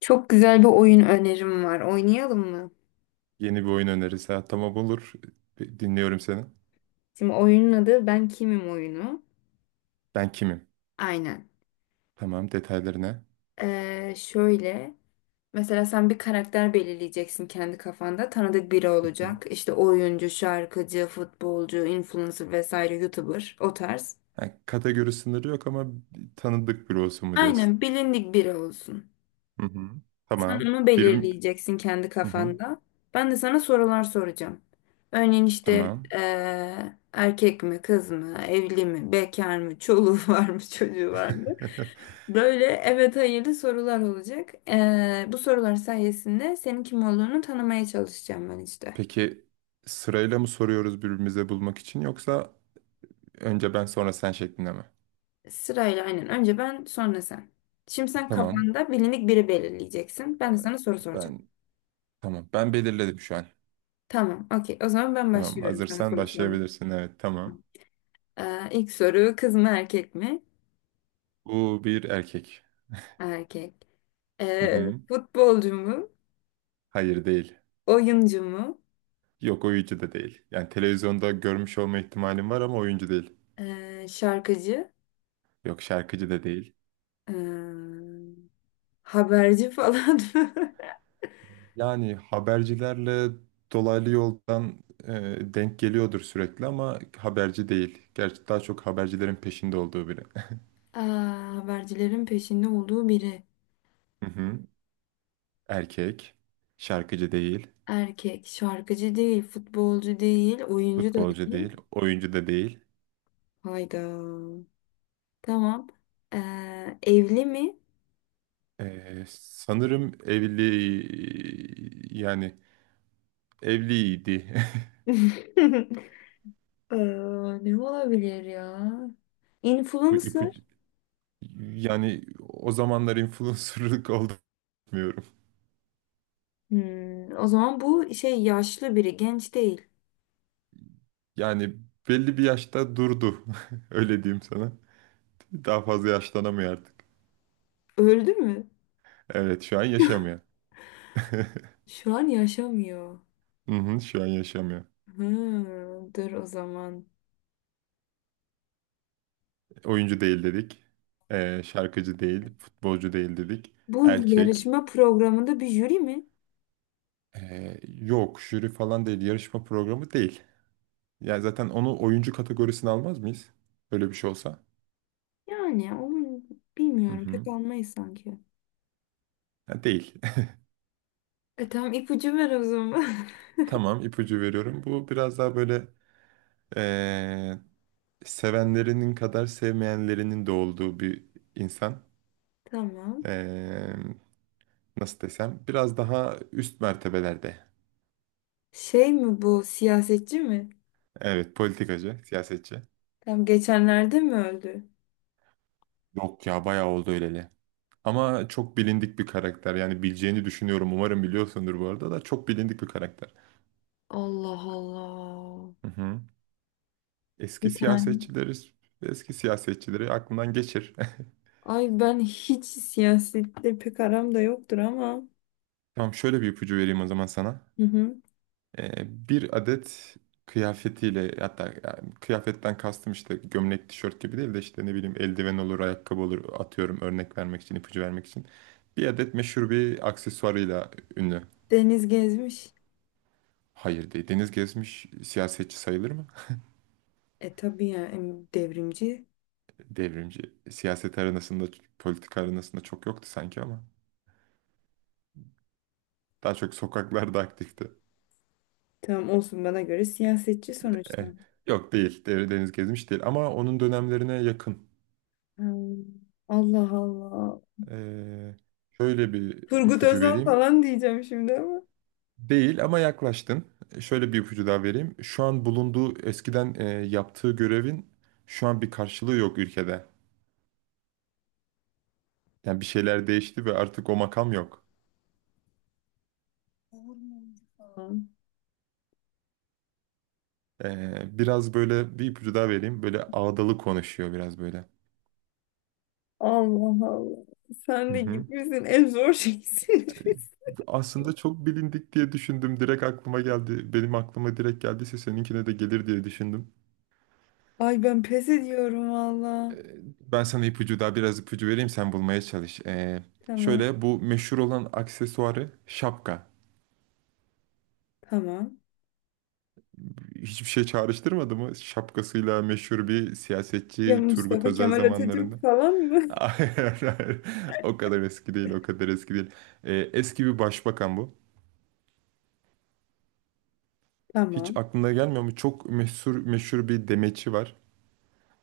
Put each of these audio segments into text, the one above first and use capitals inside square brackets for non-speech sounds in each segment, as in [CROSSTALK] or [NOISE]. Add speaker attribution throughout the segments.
Speaker 1: Çok güzel bir oyun önerim var. Oynayalım mı?
Speaker 2: Yeni bir oyun önerisi. Ha, tamam olur. Bir, dinliyorum seni.
Speaker 1: Şimdi oyunun adı Ben Kimim oyunu.
Speaker 2: Ben kimim?
Speaker 1: Aynen.
Speaker 2: Tamam, detaylarına.
Speaker 1: Şöyle. Mesela sen bir karakter belirleyeceksin kendi kafanda. Tanıdık biri
Speaker 2: Hı hı.
Speaker 1: olacak. İşte oyuncu, şarkıcı, futbolcu, influencer vesaire, YouTuber o tarz.
Speaker 2: Ha, kategori sınırı yok ama tanıdık biri olsun mu diyorsun?
Speaker 1: Aynen, bilindik biri olsun.
Speaker 2: Hı hı.
Speaker 1: Sen
Speaker 2: Tamam.
Speaker 1: onu
Speaker 2: Bir...
Speaker 1: belirleyeceksin kendi
Speaker 2: Hı hı.
Speaker 1: kafanda. Ben de sana sorular soracağım. Örneğin işte
Speaker 2: Tamam.
Speaker 1: erkek mi, kız mı, evli mi, bekar mı, çoluğu [LAUGHS] var mı, çocuğu var mı?
Speaker 2: [LAUGHS]
Speaker 1: Böyle evet hayırlı sorular olacak. Bu sorular sayesinde senin kim olduğunu tanımaya çalışacağım ben işte.
Speaker 2: Peki, sırayla mı soruyoruz birbirimize bulmak için, yoksa önce ben sonra sen şeklinde mi?
Speaker 1: Sırayla, aynen. Önce ben sonra sen. Şimdi sen
Speaker 2: Tamam.
Speaker 1: kafanda bilindik biri belirleyeceksin.
Speaker 2: Ee,
Speaker 1: Ben de sana soru soracağım.
Speaker 2: Ben tamam. Ben belirledim şu an.
Speaker 1: Tamam, okey. O zaman ben
Speaker 2: Tamam.
Speaker 1: başlıyorum sana
Speaker 2: Hazırsan
Speaker 1: soru sormaya.
Speaker 2: başlayabilirsin. Evet, tamam.
Speaker 1: İlk soru, kız mı erkek mi?
Speaker 2: Bu bir erkek.
Speaker 1: Erkek.
Speaker 2: Hı hı.
Speaker 1: Futbolcu mu?
Speaker 2: Hayır değil.
Speaker 1: Oyuncu mu?
Speaker 2: Yok, oyuncu da değil. Yani televizyonda görmüş olma ihtimalim var ama oyuncu değil.
Speaker 1: Şarkıcı?
Speaker 2: Yok, şarkıcı da değil.
Speaker 1: Ee, Haberci falan mı? [LAUGHS]
Speaker 2: Yani habercilerle dolaylı yoldan e, denk geliyordur sürekli ama haberci değil. Gerçi daha çok habercilerin peşinde olduğu biri.
Speaker 1: Aa, vergilerin peşinde olduğu biri.
Speaker 2: [LAUGHS] Hı hı. Erkek, şarkıcı değil,
Speaker 1: Erkek, şarkıcı değil, futbolcu değil, oyuncu da
Speaker 2: futbolcu değil,
Speaker 1: değil.
Speaker 2: oyuncu da değil.
Speaker 1: Hayda. Tamam. Evli mi?
Speaker 2: Sanırım evli, yani evliydi.
Speaker 1: [LAUGHS] Ee, Ne olabilir ya?
Speaker 2: [LAUGHS] Bu- bu-
Speaker 1: Influencer.
Speaker 2: Yani o zamanlar influencerlık [LAUGHS] olduğunu bilmiyorum.
Speaker 1: Hmm, o zaman bu şey, yaşlı biri, genç değil.
Speaker 2: Yani belli bir yaşta durdu. [LAUGHS] Öyle diyeyim sana. Daha fazla yaşlanamıyor artık.
Speaker 1: Öldü mü?
Speaker 2: Evet, şu an yaşamıyor. [LAUGHS]
Speaker 1: Şu an yaşamıyor.
Speaker 2: Hı hı, şu an yaşamıyor.
Speaker 1: Hmm, dur o zaman.
Speaker 2: Oyuncu değil dedik. Şarkıcı değil. Futbolcu değil dedik.
Speaker 1: Bu
Speaker 2: Erkek.
Speaker 1: yarışma programında bir jüri mi?
Speaker 2: Yok jüri falan değil. Yarışma programı değil. Yani zaten onu oyuncu kategorisine almaz mıyız? Böyle bir şey olsa.
Speaker 1: Yani onu
Speaker 2: Hı
Speaker 1: bilmiyorum. Pek
Speaker 2: hı.
Speaker 1: almayız sanki.
Speaker 2: Ha, değil.
Speaker 1: E tamam, ipucu ver o zaman.
Speaker 2: [LAUGHS] Tamam, ipucu veriyorum. Bu biraz daha böyle ee, sevenlerinin kadar sevmeyenlerinin de olduğu bir insan.
Speaker 1: [LAUGHS] Tamam.
Speaker 2: Ee, nasıl desem, biraz daha üst mertebelerde.
Speaker 1: Şey mi bu, siyasetçi mi?
Speaker 2: Evet, politikacı, siyasetçi.
Speaker 1: Tam geçenlerde mi öldü?
Speaker 2: Yok ya, bayağı oldu öyleli. Ama çok bilindik bir karakter. Yani bileceğini düşünüyorum. Umarım biliyorsundur bu arada da, çok bilindik bir karakter.
Speaker 1: Allah Allah.
Speaker 2: Hı hı. Eski
Speaker 1: Bir tane.
Speaker 2: siyasetçileri, eski siyasetçileri aklından geçir. [LAUGHS]
Speaker 1: Ay ben hiç siyasetle pek aram da yoktur ama.
Speaker 2: Tamam, şöyle bir ipucu vereyim o zaman sana.
Speaker 1: Hı hı.
Speaker 2: Bir adet kıyafetiyle, hatta yani kıyafetten kastım işte gömlek, tişört gibi değil de işte ne bileyim eldiven olur, ayakkabı olur, atıyorum örnek vermek için, ipucu vermek için. Bir adet meşhur bir aksesuarıyla ünlü.
Speaker 1: Deniz gezmiş.
Speaker 2: Hayır değil. Deniz Gezmiş siyasetçi sayılır mı?
Speaker 1: E tabii ya, devrimci.
Speaker 2: Devrimci. Siyaset arenasında, politika arenasında çok yoktu sanki ama. Daha çok sokaklarda aktifti.
Speaker 1: Tamam olsun, bana göre siyasetçi sonuçta.
Speaker 2: Eh, yok değil. Deniz Gezmiş değil ama onun dönemlerine yakın.
Speaker 1: Hmm, Allah Allah.
Speaker 2: Ee, şöyle bir
Speaker 1: Turgut
Speaker 2: ipucu
Speaker 1: Özal
Speaker 2: vereyim.
Speaker 1: falan diyeceğim şimdi ama.
Speaker 2: Değil ama yaklaştın. Şöyle bir ipucu daha vereyim. Şu an bulunduğu, eskiden yaptığı görevin şu an bir karşılığı yok ülkede. Yani bir şeyler değişti ve artık o makam yok.
Speaker 1: Olur mu?
Speaker 2: Biraz böyle bir ipucu daha vereyim. Böyle ağdalı konuşuyor biraz böyle.
Speaker 1: Allah Allah. Sen
Speaker 2: Hı
Speaker 1: de
Speaker 2: hı.
Speaker 1: gitmişsin. En zor şeysin. [LAUGHS]
Speaker 2: Aslında çok bilindik diye düşündüm. Direkt aklıma geldi. Benim aklıma direkt geldiyse seninkine de gelir diye düşündüm.
Speaker 1: Ay ben pes ediyorum valla.
Speaker 2: Ben sana ipucu, daha biraz ipucu vereyim, sen bulmaya çalış. E,
Speaker 1: Tamam.
Speaker 2: şöyle bu meşhur olan aksesuarı şapka.
Speaker 1: Tamam.
Speaker 2: Hiçbir şey çağrıştırmadı mı? Şapkasıyla meşhur bir
Speaker 1: Ya
Speaker 2: siyasetçi, Turgut
Speaker 1: Mustafa
Speaker 2: Özel
Speaker 1: Kemal
Speaker 2: zamanlarında.
Speaker 1: Atatürk falan mı?
Speaker 2: [LAUGHS] Hayır, hayır. O kadar eski değil, o kadar eski değil. Eski bir başbakan bu.
Speaker 1: [LAUGHS]
Speaker 2: Hiç
Speaker 1: Tamam.
Speaker 2: aklına gelmiyor mu? Çok meşhur, meşhur bir demeçi var.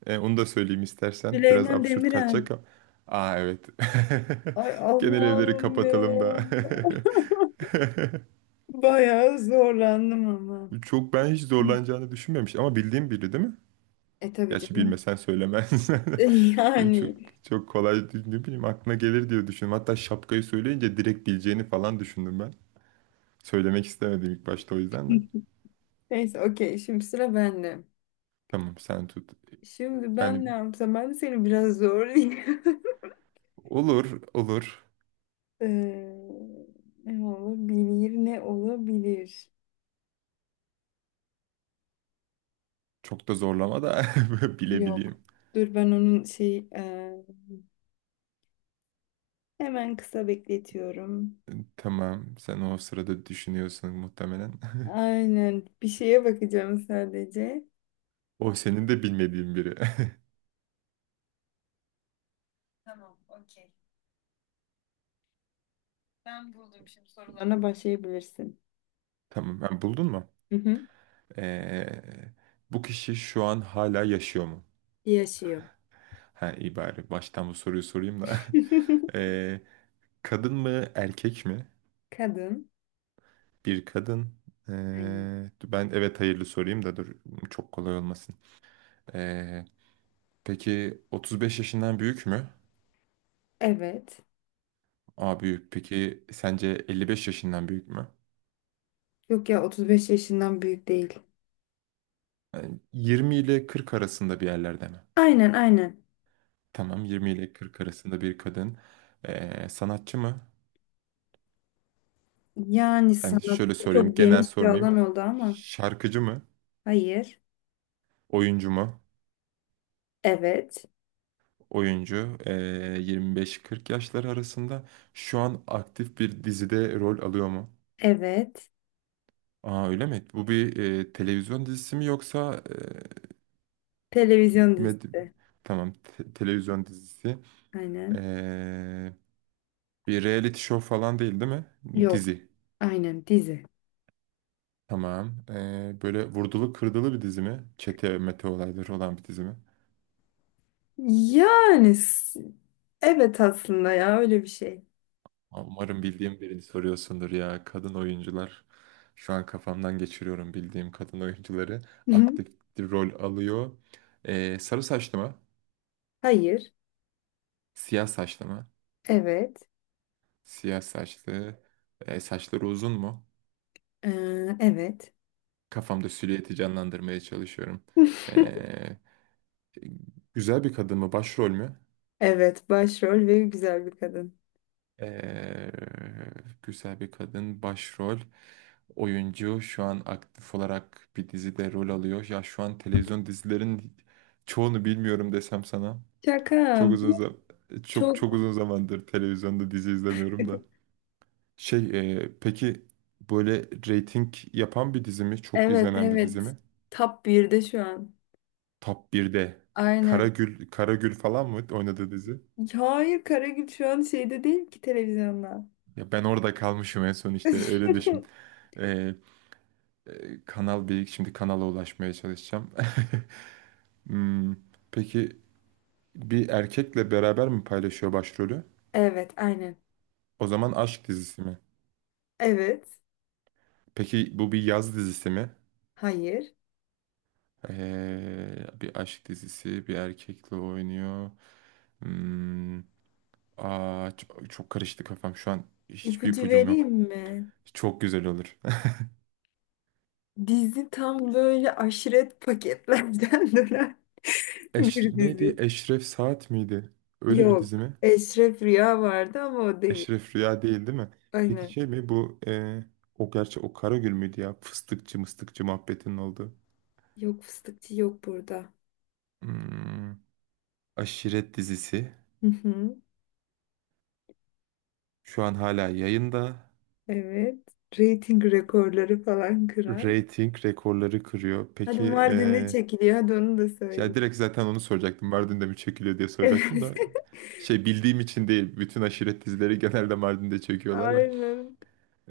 Speaker 2: Onu da söyleyeyim istersen. Biraz
Speaker 1: Süleyman
Speaker 2: absürt
Speaker 1: Demirel.
Speaker 2: kaçacak ama. Aa, evet.
Speaker 1: Ay
Speaker 2: [LAUGHS] Genel evleri
Speaker 1: Allah'ım ya.
Speaker 2: kapatalım da. [LAUGHS]
Speaker 1: [LAUGHS] Bayağı zorlandım ama.
Speaker 2: Çok, ben hiç zorlanacağını düşünmemiş ama bildiğim biri değil mi?
Speaker 1: E tabii
Speaker 2: Gerçi
Speaker 1: canım.
Speaker 2: bilmesen söylemez.
Speaker 1: [LAUGHS]
Speaker 2: [LAUGHS] Çok
Speaker 1: Yani.
Speaker 2: çok kolay, ne bileyim, aklına gelir diye düşündüm. Hatta şapkayı söyleyince direkt bileceğini falan düşündüm ben. Söylemek istemedim ilk başta, o yüzden de.
Speaker 1: Neyse, okey. Şimdi sıra bende.
Speaker 2: Tamam, sen tut.
Speaker 1: Şimdi
Speaker 2: Yani
Speaker 1: ben ne yapsam? Ben de seni biraz zorlayayım. [LAUGHS]
Speaker 2: olur olur.
Speaker 1: Ee, Ne olabilir? Ne olabilir?
Speaker 2: Çok da zorlama da [LAUGHS]
Speaker 1: Yok.
Speaker 2: bilebileyim.
Speaker 1: Dur ben onun hemen kısa bekletiyorum.
Speaker 2: Tamam, sen o sırada düşünüyorsun muhtemelen. [LAUGHS]
Speaker 1: Aynen. Bir şeye bakacağım sadece.
Speaker 2: O senin de bilmediğin biri.
Speaker 1: Tamam, okey. Ben buldum, şimdi sorularına başlayabilirsin.
Speaker 2: [LAUGHS] Tamam, ha, buldun mu?
Speaker 1: Hı hı.
Speaker 2: Ee, bu kişi şu an hala yaşıyor mu?
Speaker 1: Yaşıyor.
Speaker 2: Ha, iyi, bari baştan bu soruyu sorayım da. [LAUGHS]
Speaker 1: [LAUGHS]
Speaker 2: Ee, Kadın mı, erkek mi?
Speaker 1: Kadın.
Speaker 2: Bir kadın.
Speaker 1: Aynen.
Speaker 2: Ben evet hayırlı sorayım da, dur, çok kolay olmasın. Ee, peki 35 yaşından büyük mü?
Speaker 1: Evet.
Speaker 2: Aa, büyük. Peki sence 55 yaşından büyük mü?
Speaker 1: Yok ya, 35 yaşından büyük değil.
Speaker 2: Yani 20 ile 40 arasında bir yerlerde mi?
Speaker 1: Aynen aynen.
Speaker 2: Tamam, 20 ile 40 arasında bir kadın. Sanatçı mı?
Speaker 1: Yani
Speaker 2: Yani
Speaker 1: sanat
Speaker 2: şöyle sorayım,
Speaker 1: çok
Speaker 2: genel
Speaker 1: geniş bir
Speaker 2: sormayayım.
Speaker 1: alan oldu ama.
Speaker 2: Şarkıcı mı?
Speaker 1: Hayır.
Speaker 2: Oyuncu mu?
Speaker 1: Evet.
Speaker 2: Oyuncu, 25-40 yaşları arasında şu an aktif bir dizide rol alıyor mu?
Speaker 1: Evet.
Speaker 2: Aa, öyle mi? Bu bir televizyon dizisi mi, yoksa
Speaker 1: Televizyon
Speaker 2: med-
Speaker 1: dizisi.
Speaker 2: tamam, televizyon dizisi.
Speaker 1: Aynen.
Speaker 2: Eee, bir reality show falan değil, değil mi?
Speaker 1: Yok.
Speaker 2: Dizi.
Speaker 1: Aynen, dizi.
Speaker 2: Tamam. Böyle vurdulu kırdılı bir dizi mi? Çete mete olayları olan bir dizi mi?
Speaker 1: Yani s- evet aslında ya, öyle bir şey.
Speaker 2: Umarım bildiğim birini soruyorsundur ya. Kadın oyuncular. Şu an kafamdan geçiriyorum bildiğim kadın oyuncuları.
Speaker 1: Hı hı.
Speaker 2: Aktif bir rol alıyor. Sarı saçlı mı?
Speaker 1: Hayır.
Speaker 2: Siyah saçlı mı?
Speaker 1: Evet.
Speaker 2: Siyah saçlı. Saçları uzun mu?
Speaker 1: Evet.
Speaker 2: Kafamda silüeti canlandırmaya çalışıyorum.
Speaker 1: [LAUGHS]
Speaker 2: Ee, güzel bir kadın mı? Başrol mü?
Speaker 1: Evet, başrol ve güzel bir kadın.
Speaker 2: Ee, güzel bir kadın, başrol oyuncu, şu an aktif olarak bir dizide rol alıyor. Ya şu an televizyon dizilerin çoğunu bilmiyorum desem sana.
Speaker 1: Şaka.
Speaker 2: Çok uzun çok çok
Speaker 1: Çok.
Speaker 2: uzun zamandır televizyonda dizi izlemiyorum da. Şey peki böyle reyting yapan bir dizi mi? Çok
Speaker 1: Evet
Speaker 2: izlenen bir dizi
Speaker 1: evet.
Speaker 2: mi?
Speaker 1: Top birde şu an.
Speaker 2: Top 1'de.
Speaker 1: Aynen.
Speaker 2: Karagül, Karagül falan mı oynadığı dizi?
Speaker 1: Hayır, Karagül şu an şeyde değil ki, televizyonda.
Speaker 2: Ya ben orada kalmışım en son, işte öyle düşün.
Speaker 1: [LAUGHS]
Speaker 2: Kanal Beyik, şimdi kanala ulaşmaya çalışacağım. [LAUGHS] Hmm, peki bir erkekle beraber mi paylaşıyor başrolü?
Speaker 1: Evet aynen.
Speaker 2: O zaman aşk dizisi mi?
Speaker 1: Evet.
Speaker 2: Peki bu bir yaz dizisi mi?
Speaker 1: Hayır.
Speaker 2: Bir aşk dizisi, bir erkekle oynuyor. Hmm, aa, çok, çok karıştı kafam şu an. Hiçbir
Speaker 1: İpucu
Speaker 2: ipucum yok.
Speaker 1: vereyim mi?
Speaker 2: Çok güzel olur.
Speaker 1: Dizi tam böyle aşiret paketlerden [LAUGHS] dönen
Speaker 2: [LAUGHS] Eş,
Speaker 1: bir
Speaker 2: neydi?
Speaker 1: dizi.
Speaker 2: Eşref Saat miydi? Öyle bir dizi
Speaker 1: Yok.
Speaker 2: mi?
Speaker 1: Eşref Rüya vardı ama o değil.
Speaker 2: Eşref Rüya değil, değil mi? Peki
Speaker 1: Aynen.
Speaker 2: şey mi bu, o, gerçi o Karagül müydü ya? Fıstıkçı, mıstıkçı muhabbetinin olduğu.
Speaker 1: Yok, fıstıkçı yok burada.
Speaker 2: Hmm, aşiret dizisi.
Speaker 1: Hı hı.
Speaker 2: Şu an hala yayında.
Speaker 1: Evet. Rating rekorları falan kıran.
Speaker 2: Rating rekorları kırıyor.
Speaker 1: Hadi
Speaker 2: Peki
Speaker 1: Mardin'de çekiliyor. Hadi onu da
Speaker 2: ya,
Speaker 1: söyleyeyim.
Speaker 2: direkt zaten onu soracaktım. Mardin'de mi çekiliyor diye soracaktım
Speaker 1: Evet.
Speaker 2: da.
Speaker 1: [LAUGHS]
Speaker 2: Şey bildiğim için değil. Bütün aşiret dizileri [LAUGHS] genelde Mardin'de çekiyorlar ya.
Speaker 1: Aynen.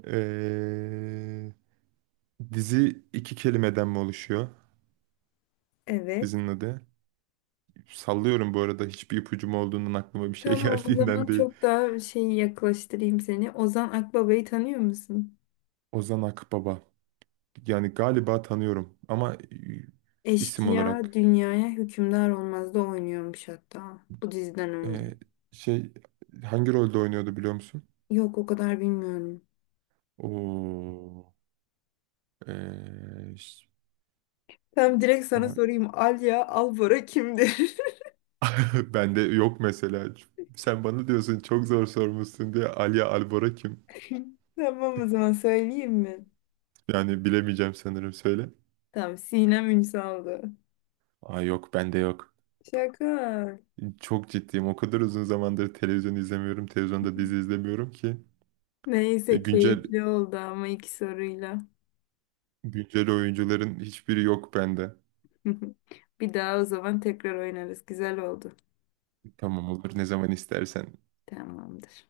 Speaker 2: E, dizi iki kelimeden mi oluşuyor?
Speaker 1: Evet.
Speaker 2: Dizinin adı. Sallıyorum bu arada, hiçbir ipucum olduğundan, aklıma bir şey [LAUGHS]
Speaker 1: Tamam, o
Speaker 2: geldiğinden
Speaker 1: zaman
Speaker 2: değil.
Speaker 1: çok daha şeyi yaklaştırayım seni. Ozan Akbaba'yı tanıyor musun?
Speaker 2: Ozan Akbaba. Yani galiba tanıyorum ama isim
Speaker 1: Eşkıya
Speaker 2: olarak
Speaker 1: dünyaya hükümdar olmazda oynuyormuş hatta bu diziden önce.
Speaker 2: e, şey hangi rolde oynuyordu, biliyor musun?
Speaker 1: Yok, o kadar bilmiyorum.
Speaker 2: Oo, e, ş-
Speaker 1: Tam direkt sana
Speaker 2: ay,
Speaker 1: sorayım. Alya Albora kimdir?
Speaker 2: [LAUGHS] bende yok mesela. Sen bana diyorsun çok zor sormuşsun diye, Alia Albora kim?
Speaker 1: [LAUGHS] Tamam, o zaman söyleyeyim mi?
Speaker 2: Yani bilemeyeceğim sanırım, söyle.
Speaker 1: Tamam, Sinem Ünsal'dı.
Speaker 2: Aa, yok, bende yok.
Speaker 1: Şaka.
Speaker 2: Çok ciddiyim. O kadar uzun zamandır televizyon izlemiyorum. Televizyonda dizi izlemiyorum ki. E,
Speaker 1: Neyse,
Speaker 2: güncel
Speaker 1: keyifli oldu ama iki soruyla.
Speaker 2: Güncel oyuncuların hiçbiri yok bende.
Speaker 1: [LAUGHS] Bir daha o zaman tekrar oynarız. Güzel oldu.
Speaker 2: Tamam, olur, ne zaman istersen.
Speaker 1: Tamamdır.